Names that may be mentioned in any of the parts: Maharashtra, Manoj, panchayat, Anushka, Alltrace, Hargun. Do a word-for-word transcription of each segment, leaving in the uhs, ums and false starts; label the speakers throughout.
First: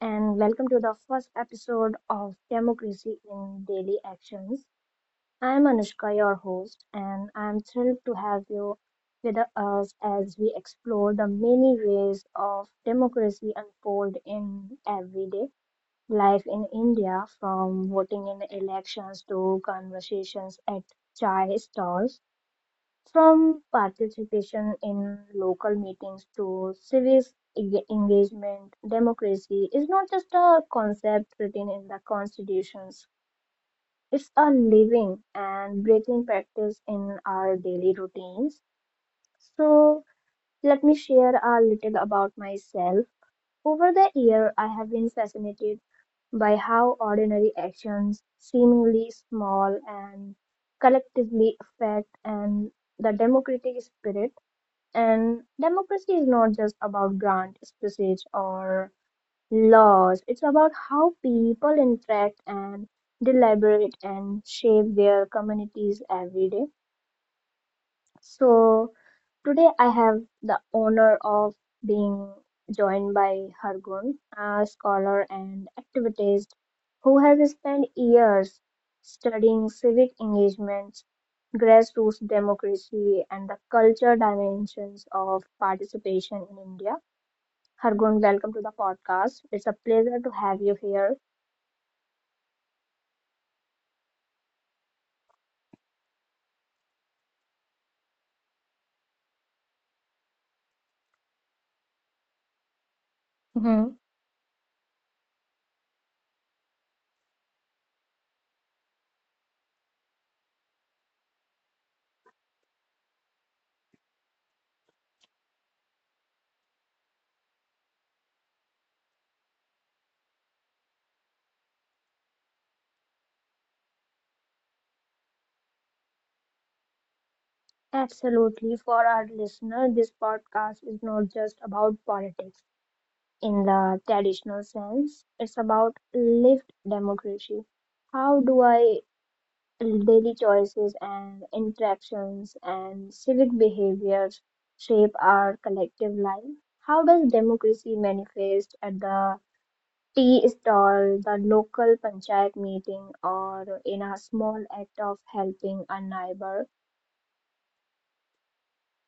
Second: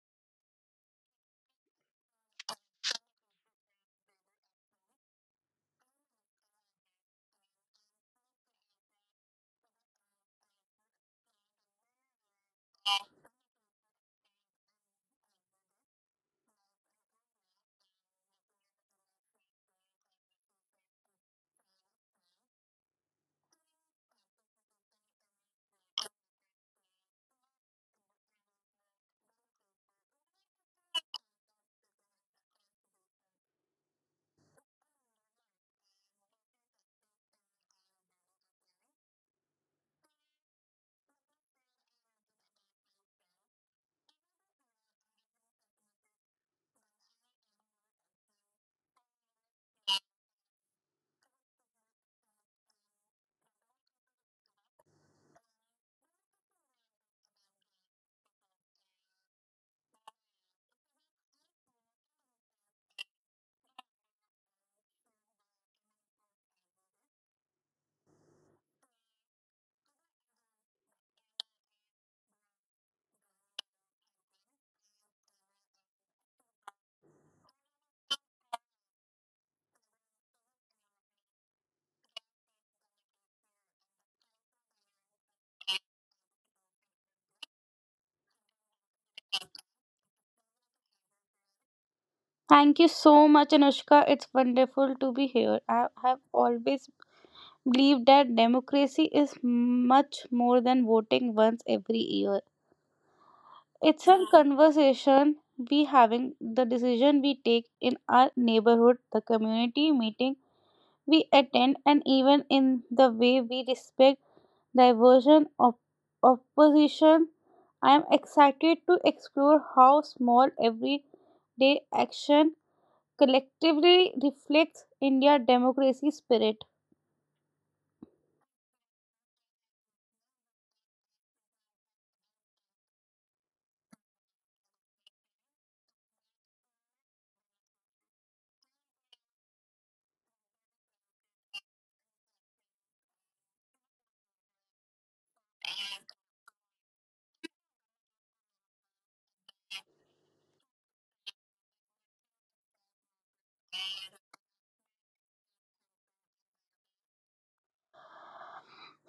Speaker 1: and welcome to the first episode of Democracy in Daily Actions. I'm Anushka, your host, and I'm thrilled to have you with us as we explore the many ways of democracy unfold in everyday life in India, from voting in elections to conversations at chai stalls. From participation in local meetings to civic e- engagement, democracy is not just a concept written in the constitutions. It's a living and breathing practice in our daily routines. So, let me share a little about myself. Over the year, I have been fascinated by how ordinary actions, seemingly small and collectively affect and the democratic spirit, and democracy is not just about grand speeches or laws, it's about how people interact and deliberate and shape their communities every day. So, Today I have the honor of being joined by Hargun, a scholar and activist who has spent years studying civic engagements, grassroots democracy, and the culture dimensions of participation in India. Hargun, welcome to the podcast. It's a pleasure to have you here.
Speaker 2: Thank you so much, Anushka. It's wonderful to be here. I have always believed that democracy is much more than voting once every year.
Speaker 1: Mhm.
Speaker 2: It's a conversation we having, the decision we take in our neighborhood, the community meeting we attend, and even in the way we respect diversion of opposition. I am excited to explore how small everyday action collectively reflects India's democracy spirit.
Speaker 1: Absolutely. For our listener, this podcast is not just about politics in the traditional sense. It's about lived democracy. How do I daily choices and interactions and civic behaviors shape our collective life? How does democracy manifest at the tea stall, the local panchayat meeting, or in a small act of helping a neighbor?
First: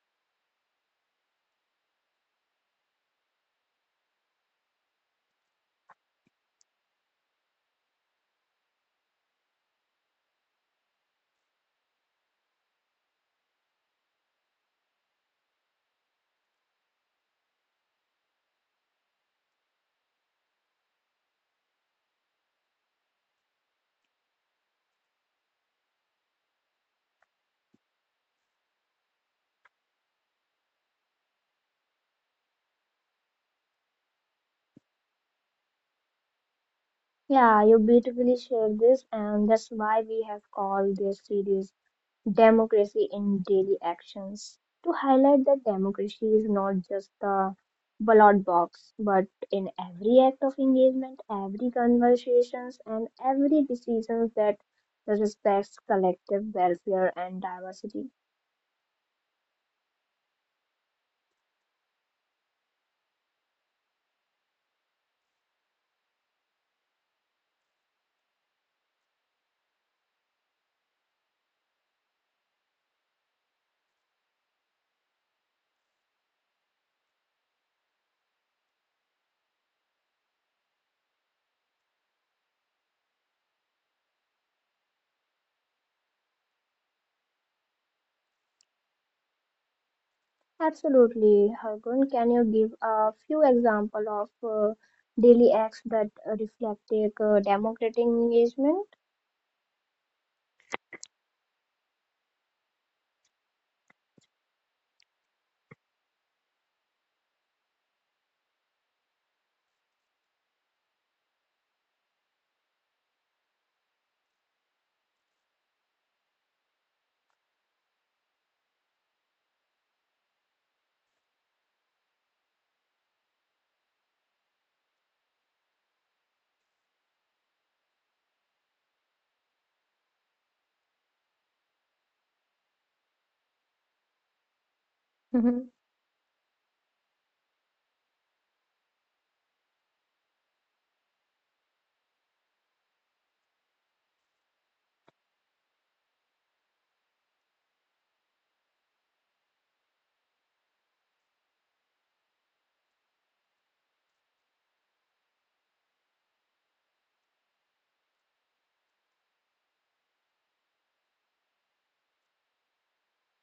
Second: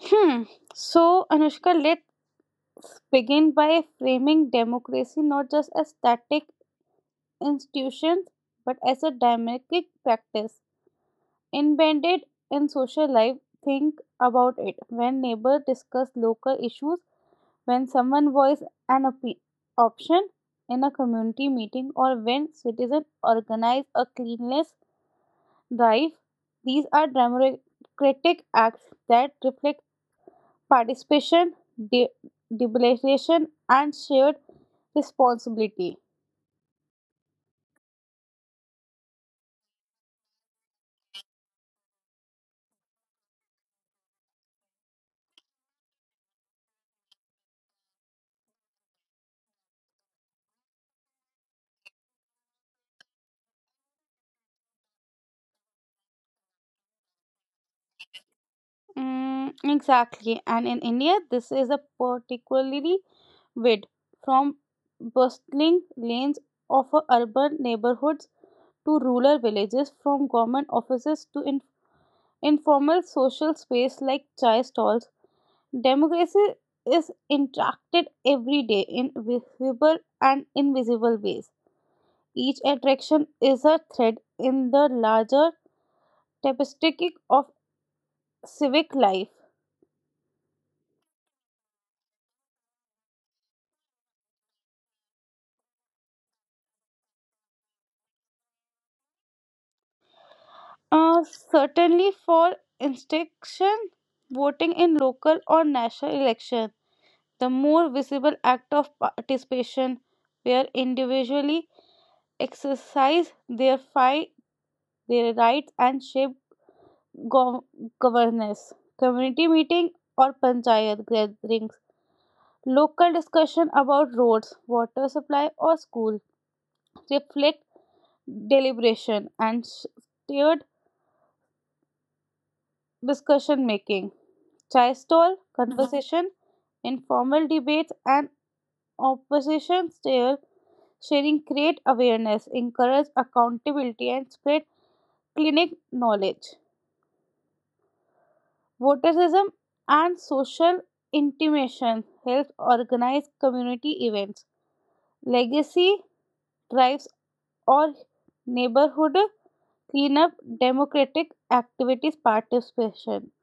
Speaker 2: Hmm. So, Anushka, let's begin by framing democracy not just as static institutions but as a dynamic practice. Embedded in social life, think about it. When neighbors discuss local issues, when someone voices an opi- option in a community meeting, or when citizens organize a cleanliness drive. These are democratic acts that reflect participation, de- deliberation, and shared responsibility.
Speaker 1: Yeah, you beautifully shared this, and that's why we have called this series democracy in daily actions, to highlight that democracy is not just the ballot box but in every act of engagement, every conversations and every decisions that respects collective welfare and diversity.
Speaker 2: Mm, exactly. And in India, this is a particularly vid from bustling lanes of a urban neighborhoods to rural villages, from government offices to in- informal social space like chai stalls. Democracy is interacted every day in visible and invisible ways. Each attraction is a thread in the larger tapestry of civic life.
Speaker 1: Absolutely, Hargun, can you give a few example of uh, daily acts that uh, reflect uh, democratic engagement?
Speaker 2: Uh, certainly, for instruction, voting in local or national election, the more visible act of participation, where individually exercise their fight, their rights, and shape go- governance, community meeting or panchayat gatherings, local discussion about roads, water supply or school, reflect deliberation and s- steered discussion making, chai stall conversation, informal debates and opposition steer sharing create awareness, encourage accountability and spread clinic knowledge. Voterism and social intimation helps organize community events. Legacy drives or neighborhood cleanup, democratic activities, participation.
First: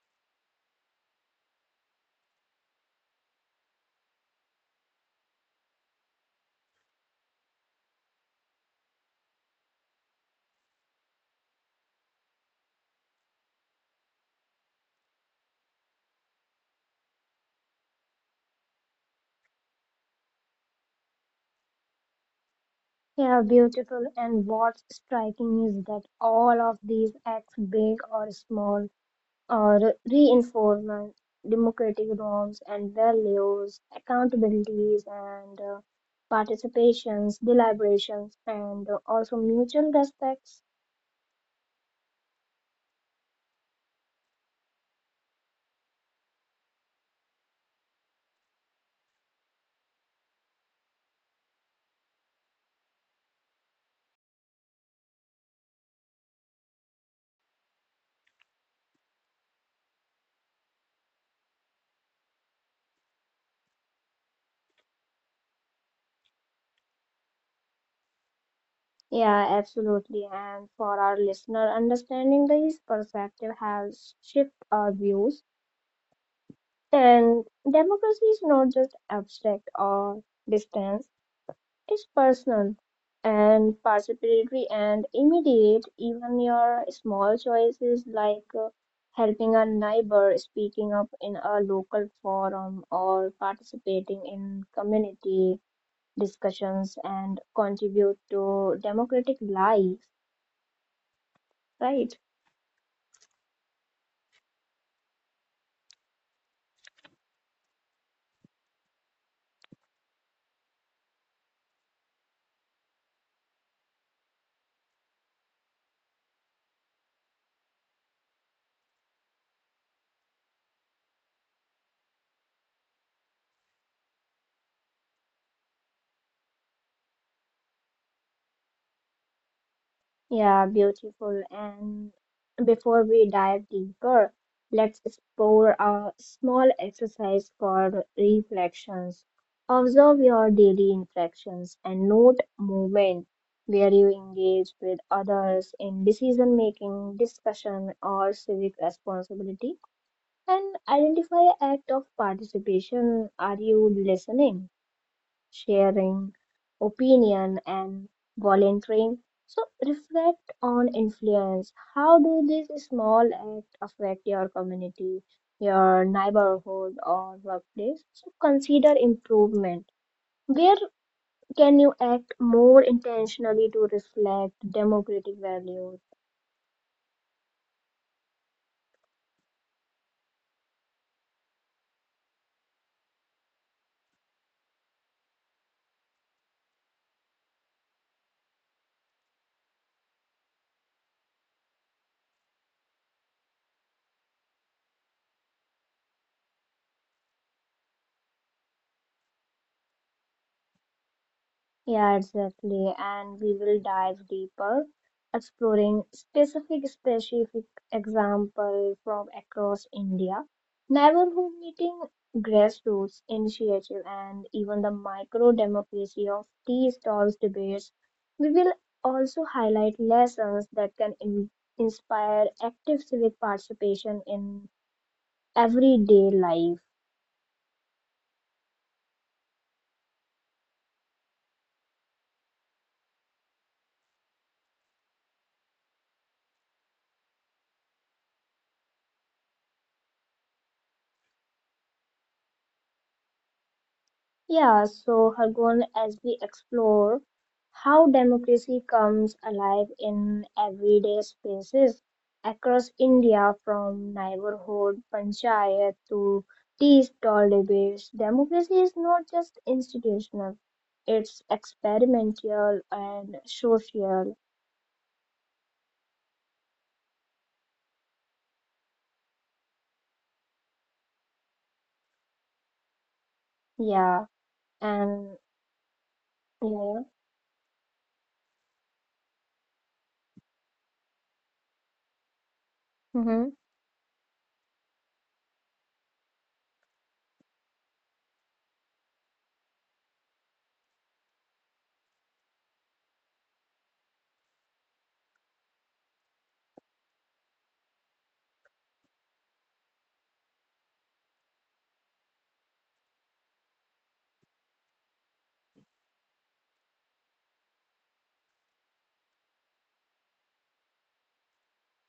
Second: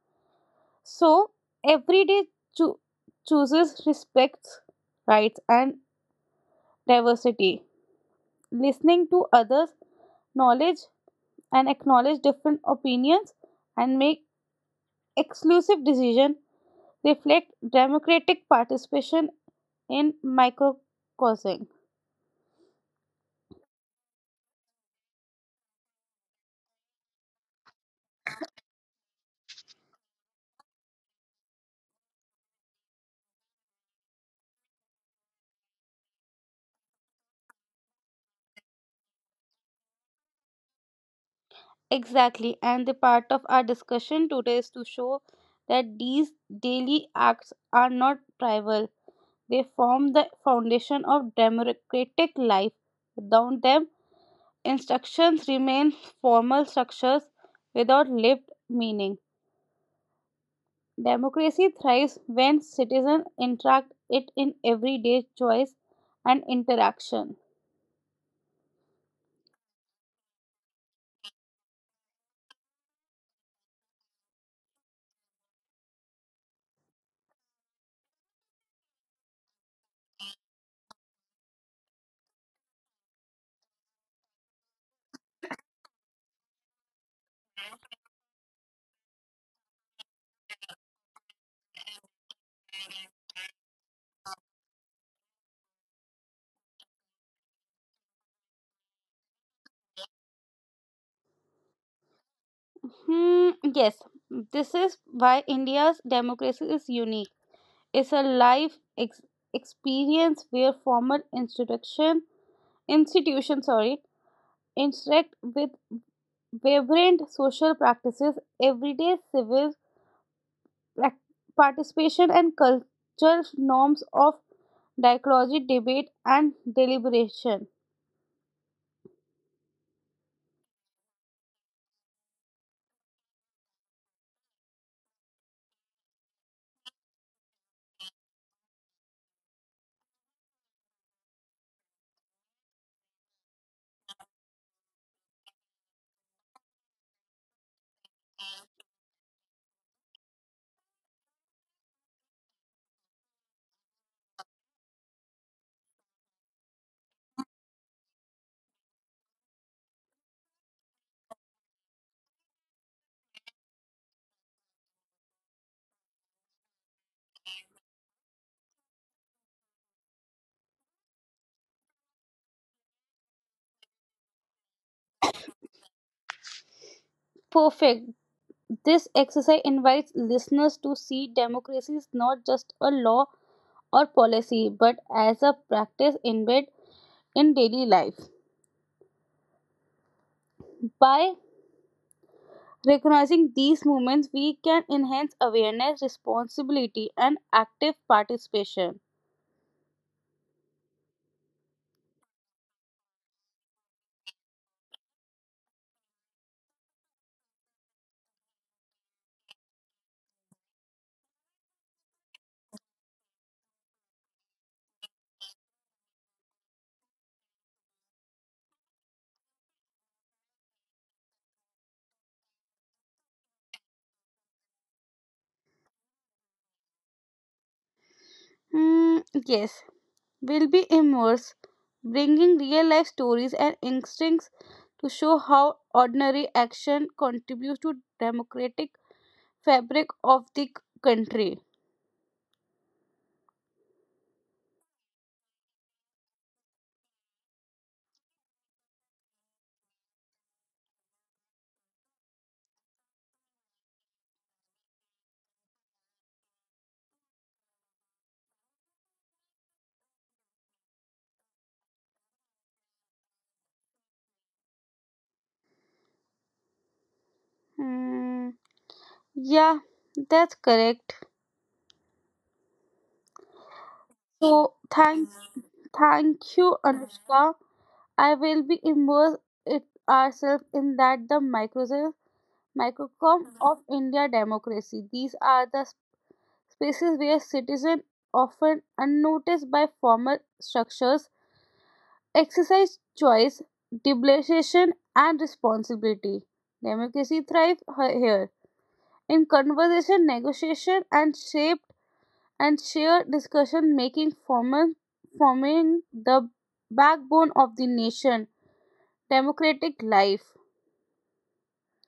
Speaker 2: So, every day cho- chooses respects, rights, and diversity. Listening to others, knowledge, and acknowledge different opinions and make exclusive decision reflect democratic participation in microcosm.
Speaker 1: Yeah, beautiful. And what's striking is that all of these acts, big or small, are reinforcement democratic norms and values, accountabilities and uh, participations, deliberations, and uh, also mutual respects.
Speaker 2: Exactly, and the part of our discussion today is to show that these daily acts are not trivial. They form the foundation of democratic life. Without them, instructions remain formal structures without lived meaning. Democracy thrives when citizens interact it in everyday choice and interaction.
Speaker 1: Yeah, absolutely. And for our listener, understanding this perspective has shifted our views. And democracy is not just abstract or distant. It's personal and participatory and immediate. Even your small choices, like uh, helping a neighbor, speaking up in a local forum, or participating in community discussions, and contribute to democratic life, right?
Speaker 2: Hmm, yes, this is why India's democracy is unique is a life ex- experience where formal institution institution sorry interact with vibrant social practices everyday civil prac- participation and cultural norms of dialogy debate and deliberation.
Speaker 1: Yeah, beautiful. And before we dive deeper, let's explore a small exercise called reflections. Observe your daily interactions and note moment where you engage with others in decision making, discussion, or civic responsibility, and identify act of participation. Are you listening? Sharing opinion and volunteering. So reflect on influence. How do these small acts affect your community, your neighborhood or workplace? So consider improvement. Where can you act more intentionally to reflect democratic values?
Speaker 2: Perfect, this exercise invites listeners to see democracy is not just a law or policy but as a practice embedded in daily life by recognizing these movements, we can enhance awareness, responsibility, and active participation.
Speaker 1: Yeah, exactly. And we will dive deeper, exploring specific specific example from across India, neighborhood meeting, grassroots initiative, and even the micro democracy of tea stalls debates. We will also highlight lessons that can in- inspire active civic participation in everyday life.
Speaker 2: Hmm, yes, will be immersed, bringing real life stories and instincts to show how ordinary action contributes to democratic fabric of the c- country.
Speaker 1: Yeah, so Hargun, as we explore how democracy comes alive in everyday spaces across India, from neighborhood panchayat to tea stall debates, democracy is not just institutional; it's experimental and social.
Speaker 2: Hmm, yeah, that's correct.
Speaker 1: Yeah,
Speaker 2: So thank,
Speaker 1: and
Speaker 2: thank you,
Speaker 1: yeah.
Speaker 2: Anushka. I will be immersed it ourselves in that the microsoft microcosm
Speaker 1: Hmm.
Speaker 2: of India democracy. These are the spaces where citizens, often unnoticed by formal structures, exercise choice, deliberation, and responsibility. Democracy thrives he- here in conversation, negotiation, and shaped and shared discussion, making formal forming the backbone of the nation democratic life.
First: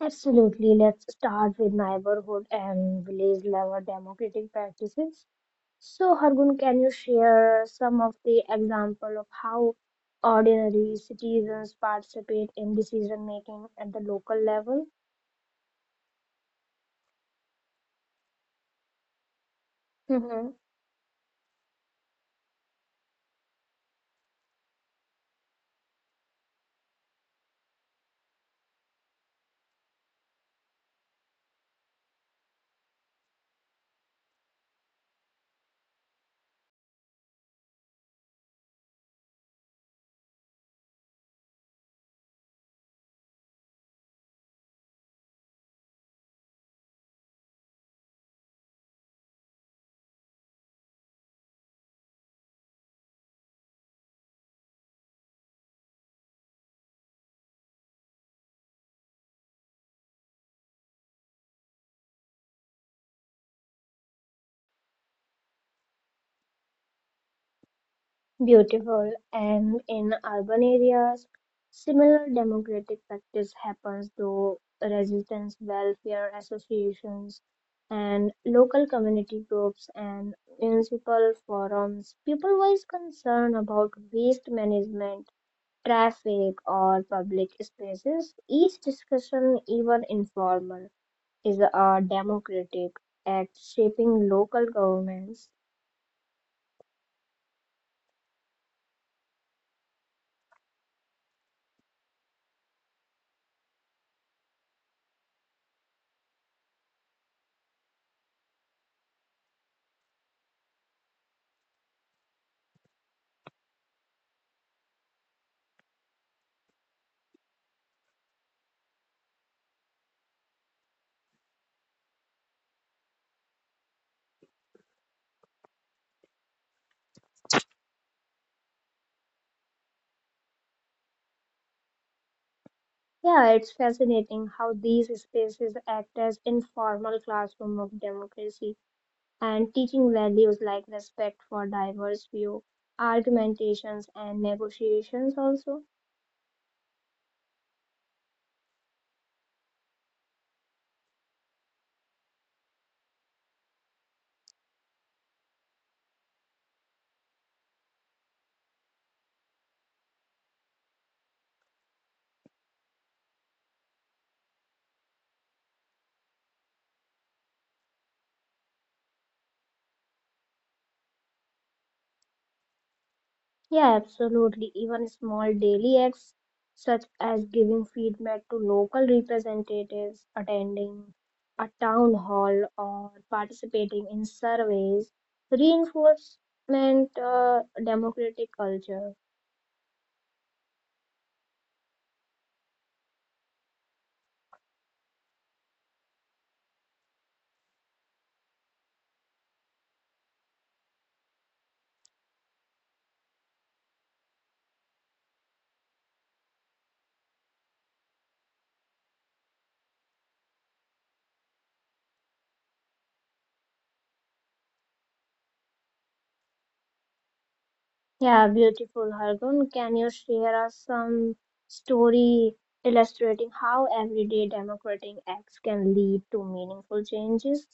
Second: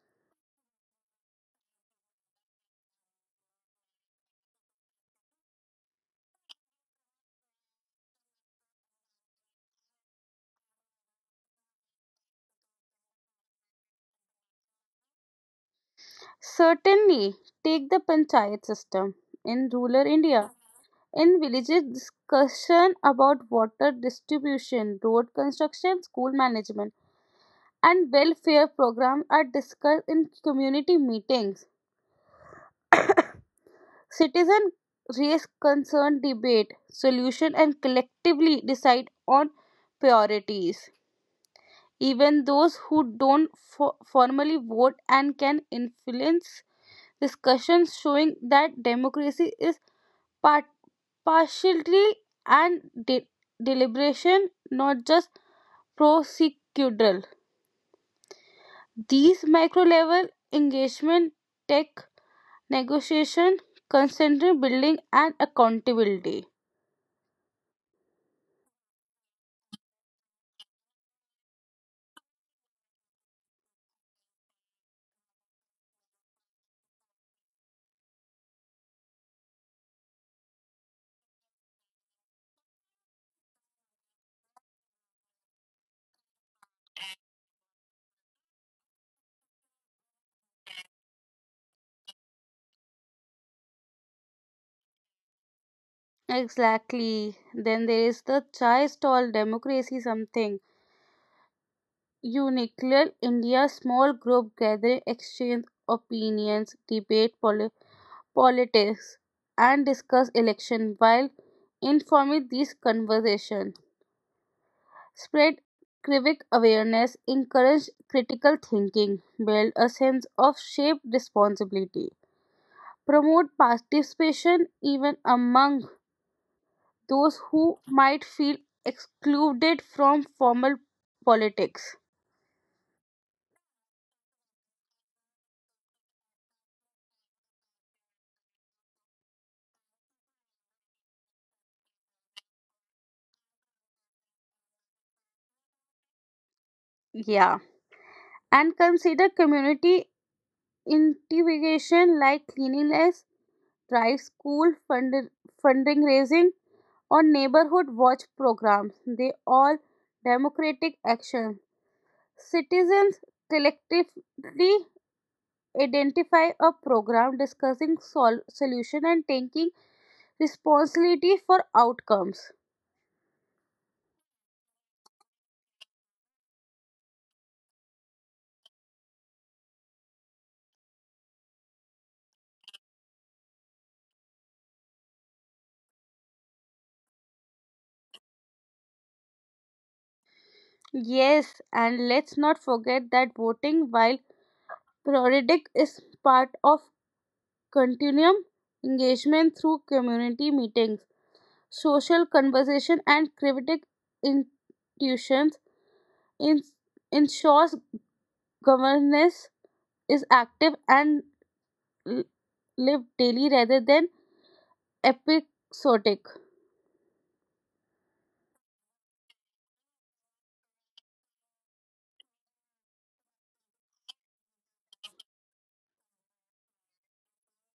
Speaker 1: Absolutely. Let's start with neighborhood and village level democratic practices. So, Hargun, can you share some of the example of how ordinary citizens participate in decision making at the local level?
Speaker 2: Certainly, take the panchayat system in rural India.
Speaker 1: Hmm.
Speaker 2: In villages, discussion about water distribution, road construction, school management, and welfare programs are discussed in community meetings. Citizens raise concern, debate solution, and collectively decide on priorities. Even those who don't fo- formally vote and can influence discussions, showing that democracy is part- partiality and de- deliberation, not just prosecutorial. These micro level engagement take negotiation, concentrate building, and accountability.
Speaker 1: Beautiful. And in urban areas, similar democratic practice happens through resistance welfare associations and local community groups and municipal forums. People voice concern about waste management, traffic, or public spaces. Each discussion, even informal, is a democratic at shaping local governments.
Speaker 2: Exactly. Then there is the chai stall democracy something. Unique India small group gathering, exchange opinions, debate poli- politics, and discuss election while informing these conversations. Spread civic awareness, encourage critical thinking, build a sense of shared responsibility, promote participation even among those who might feel excluded from formal politics.
Speaker 1: Yeah, it's fascinating how these spaces act as informal classroom of democracy and teaching values like respect for diverse view, argumentations and negotiations also.
Speaker 2: Yeah. And consider community integration like cleanliness, drive school fund- funding raising, or neighborhood watch programs. They all democratic action. Citizens collectively identify a program discussing sol- solution and taking responsibility for outcomes.
Speaker 1: Yeah, absolutely. Even small daily acts such as giving feedback to local representatives, attending a town hall, or participating in surveys reinforcement uh, democratic culture.
Speaker 2: Yes, and let's not forget that voting while periodic is part of continuum engagement through community meetings, social conversation and critic institutions. in- ensures governance is active and l- live daily rather than episodic.
Speaker 1: Yeah, beautiful, Hargun. Can you share us some story illustrating how everyday democratic acts can lead to meaningful changes?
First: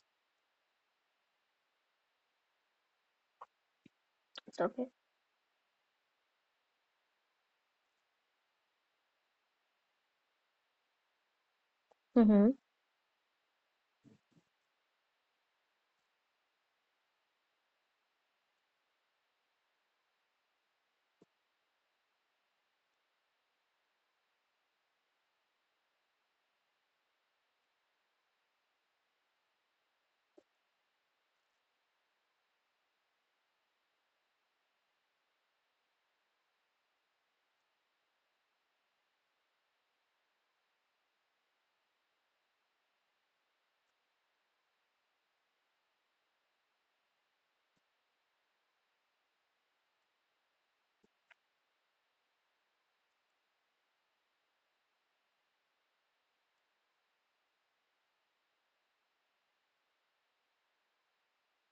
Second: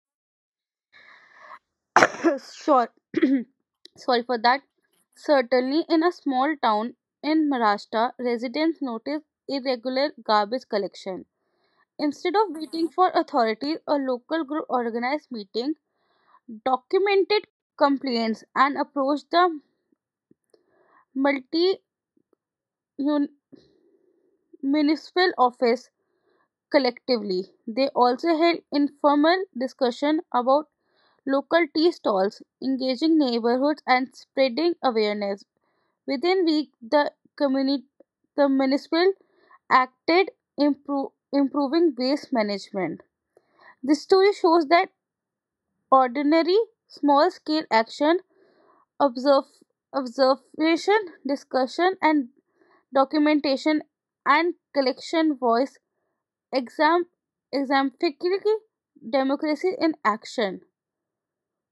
Speaker 2: Sure, sorry for
Speaker 1: It's
Speaker 2: that.
Speaker 1: okay.
Speaker 2: Certainly, in a small town in Maharashtra, residents noticed irregular garbage collection. Instead
Speaker 1: Mm-hmm.
Speaker 2: of waiting for authorities, a local group organized meeting, documented complaints, and approached the multi municipal office collectively. They also held informal discussion about local tea stalls, engaging neighborhoods and spreading awareness. Within week, the community, the municipal acted impro- improving waste management. This story shows that ordinary small-scale action, observe, observation, discussion, and documentation and collection voice Exam, exemplific democracy in action.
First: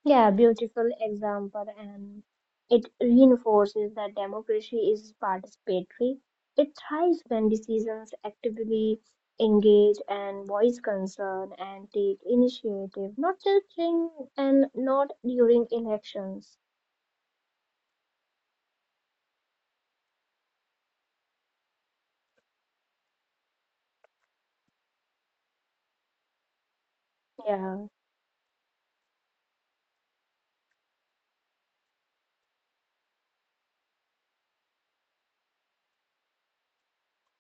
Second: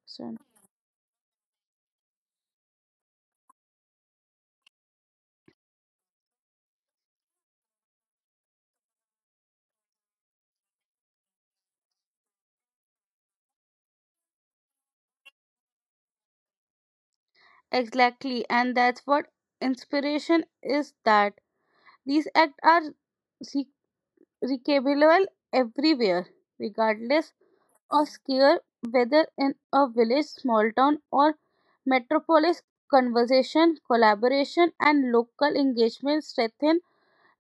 Speaker 1: Yeah,
Speaker 2: So,
Speaker 1: beautiful example, and it reinforces that democracy is participatory. It thrives when decisions actively engage and voice concern and take initiative, not just in and not during elections.
Speaker 2: exactly, and that's what inspiration is. That these acts are re- recapable everywhere, regardless
Speaker 1: Yeah,
Speaker 2: of scale, whether in a village, small town, or metropolis. Conversation, collaboration, and local engagement strengthen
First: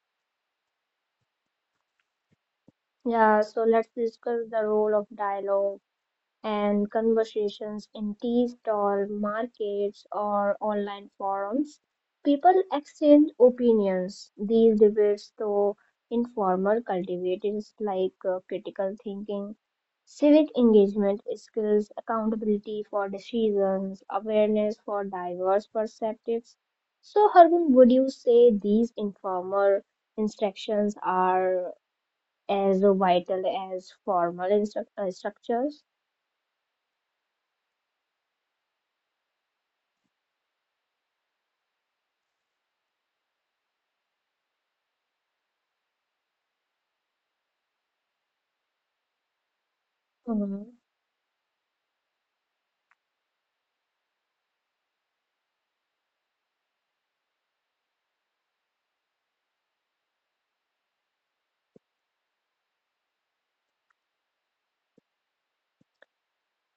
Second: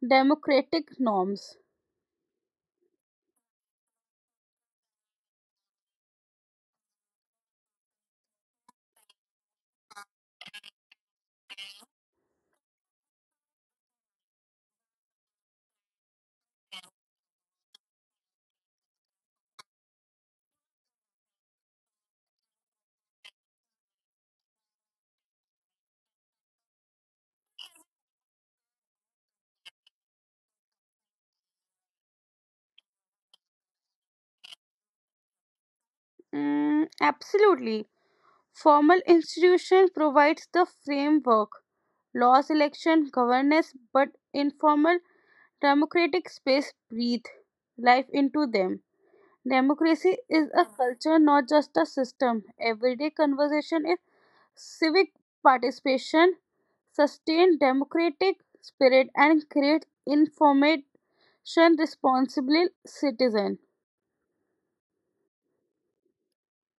Speaker 2: democratic norms.
Speaker 1: yeah. So let's discuss the role of dialogue and conversations in tea stall markets or online forums. People exchange opinions. These debates, though informal, cultivate is like uh, critical thinking, civic engagement skills, accountability for decisions, awareness for diverse perspectives. So, Harbin, would you say these informal instructions are as vital as formal instru- uh, structures?
Speaker 2: Mm, absolutely. Formal institution provides the framework, laws, election, governance, but informal democratic space breathe life into them. Democracy is a culture, not just a system. Everyday conversation is civic participation, sustain democratic spirit, and create informed responsible citizen.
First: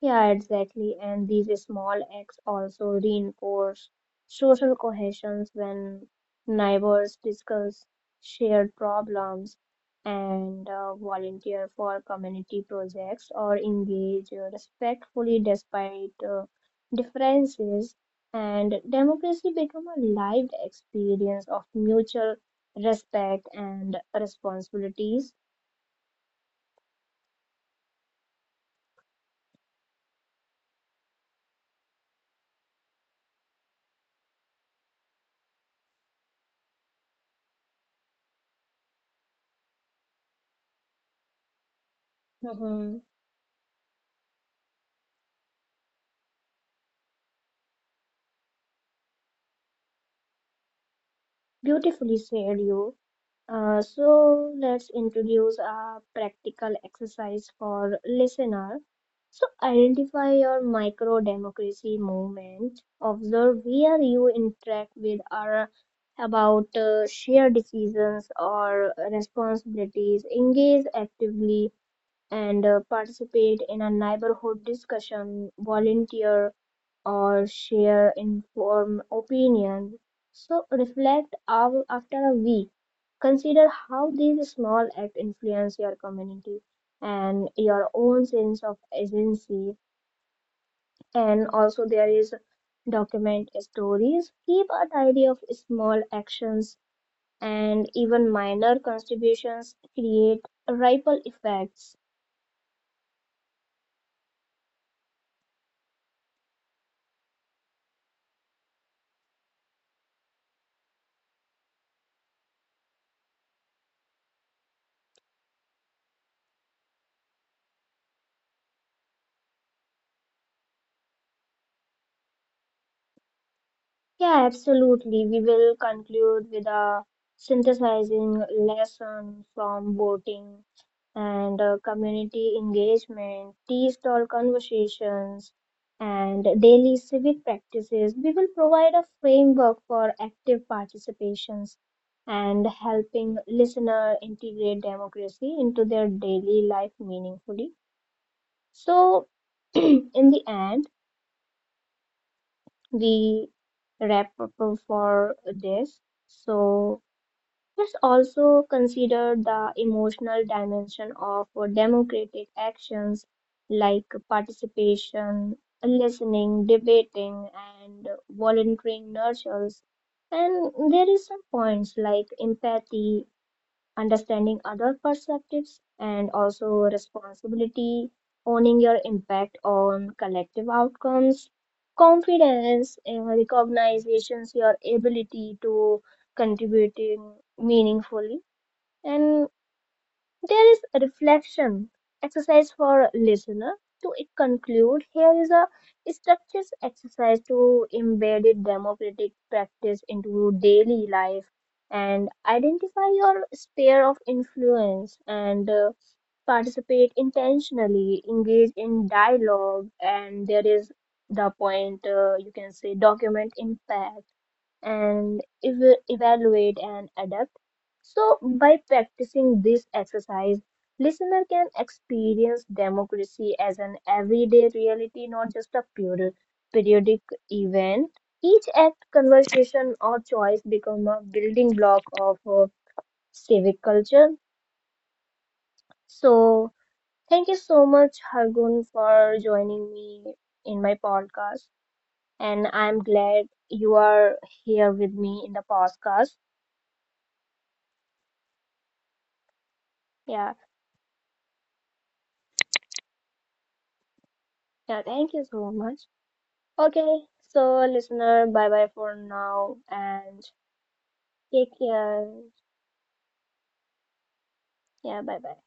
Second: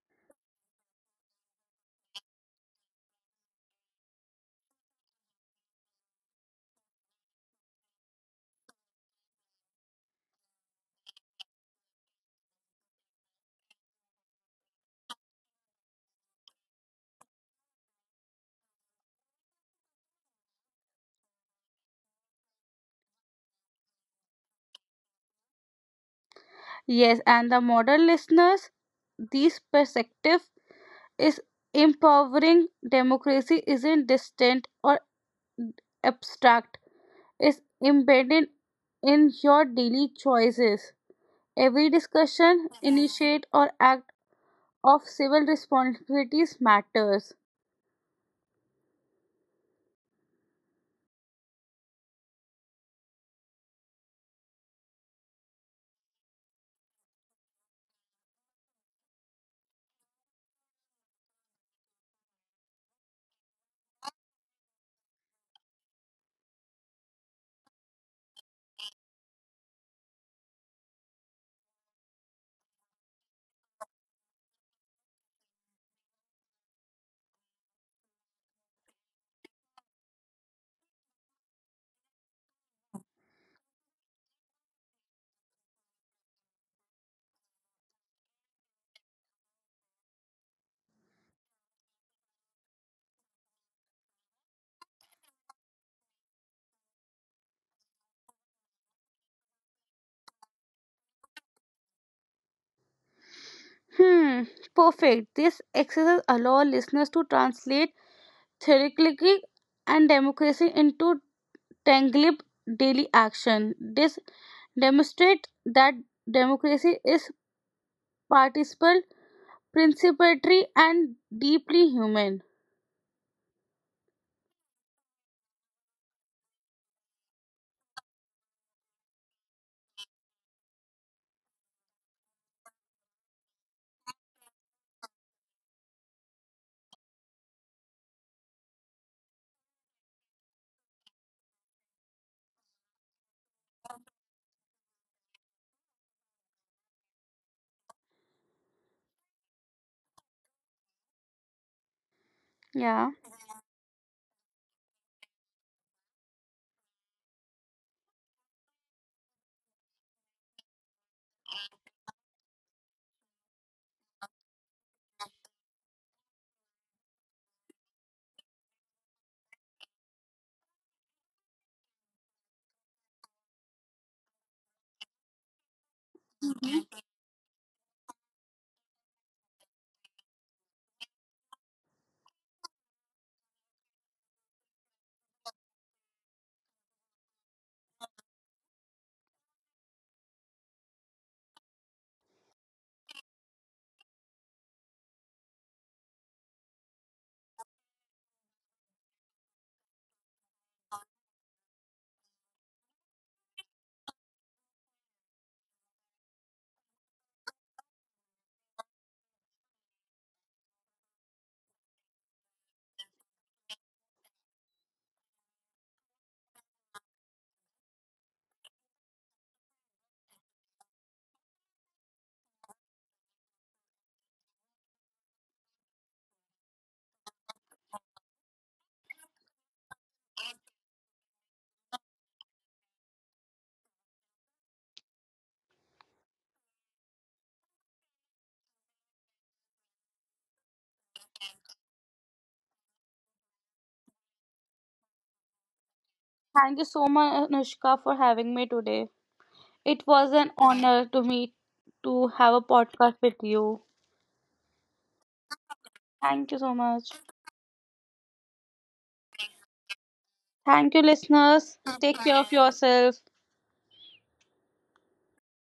Speaker 1: Yeah, exactly. And these small acts also reinforce social cohesions when neighbors discuss shared problems and uh, volunteer for community projects or engage uh, respectfully despite uh, differences. And democracy become a lived experience of mutual respect and responsibilities.
Speaker 2: Yes, and the modern listeners, these perspectives is empowering democracy isn't distant or abstract. It's embedded in your daily choices. Every discussion,
Speaker 1: Mhm.
Speaker 2: initiate, or act of civil responsibilities matters.
Speaker 1: Beautifully said, you. Uh, so let's introduce a practical exercise for listener. So identify your micro democracy movement. Observe where you interact with or about uh, shared decisions or responsibilities. Engage actively and uh, participate in a neighborhood discussion. Volunteer or share informed opinions. So reflect av- after a week. Consider how these small acts influence your community and your own sense of agency. And also there is document stories. Keep a diary of small actions, and even minor contributions create ripple effects.
Speaker 2: Hmm, perfect. This exercise allows listeners to translate theoretically and democracy into tangible daily action. This demonstrates that democracy is participable principatory and deeply human.
Speaker 1: Yeah, absolutely. We will conclude with a synthesizing lesson from voting and uh, community engagement, tea stall conversations, and daily civic practices. We will provide a framework for active participations and helping listener integrate democracy into their daily life meaningfully. So, in the end,
Speaker 2: Yeah.
Speaker 1: we wrap up for this. So let's also consider the emotional dimension of democratic actions like participation, listening, debating, and volunteering nurtures. And there is some points like empathy understanding other perspectives, and also responsibility, owning your impact on collective outcomes, confidence, uh, recognitions your ability to contributing meaningfully, and there is a reflection exercise for listener. To conclude, here is a structures exercise to embed democratic practice into daily life and identify your sphere of influence and uh, participate intentionally, engage in dialogue, and there is the point uh, you can say document impact and ev- evaluate and adapt. So, by practicing this exercise, listener can experience democracy as an everyday reality, not just a pure periodic event. Each act, conversation, or choice become a building block of uh, civic culture. So, thank you so much, Hargun, for joining me in my podcast, and I'm glad you are here with me in the podcast.
Speaker 2: Thank you so much, Anushka, for having me today. It was an
Speaker 1: Yeah,
Speaker 2: honor to meet, to have a podcast with you.
Speaker 1: yeah, thank you so much.
Speaker 2: Thank you so much.
Speaker 1: Okay, so listener, bye bye for now and
Speaker 2: Thank you,
Speaker 1: take
Speaker 2: listeners. Take
Speaker 1: care.
Speaker 2: care of yourself.
Speaker 1: Yeah, bye bye.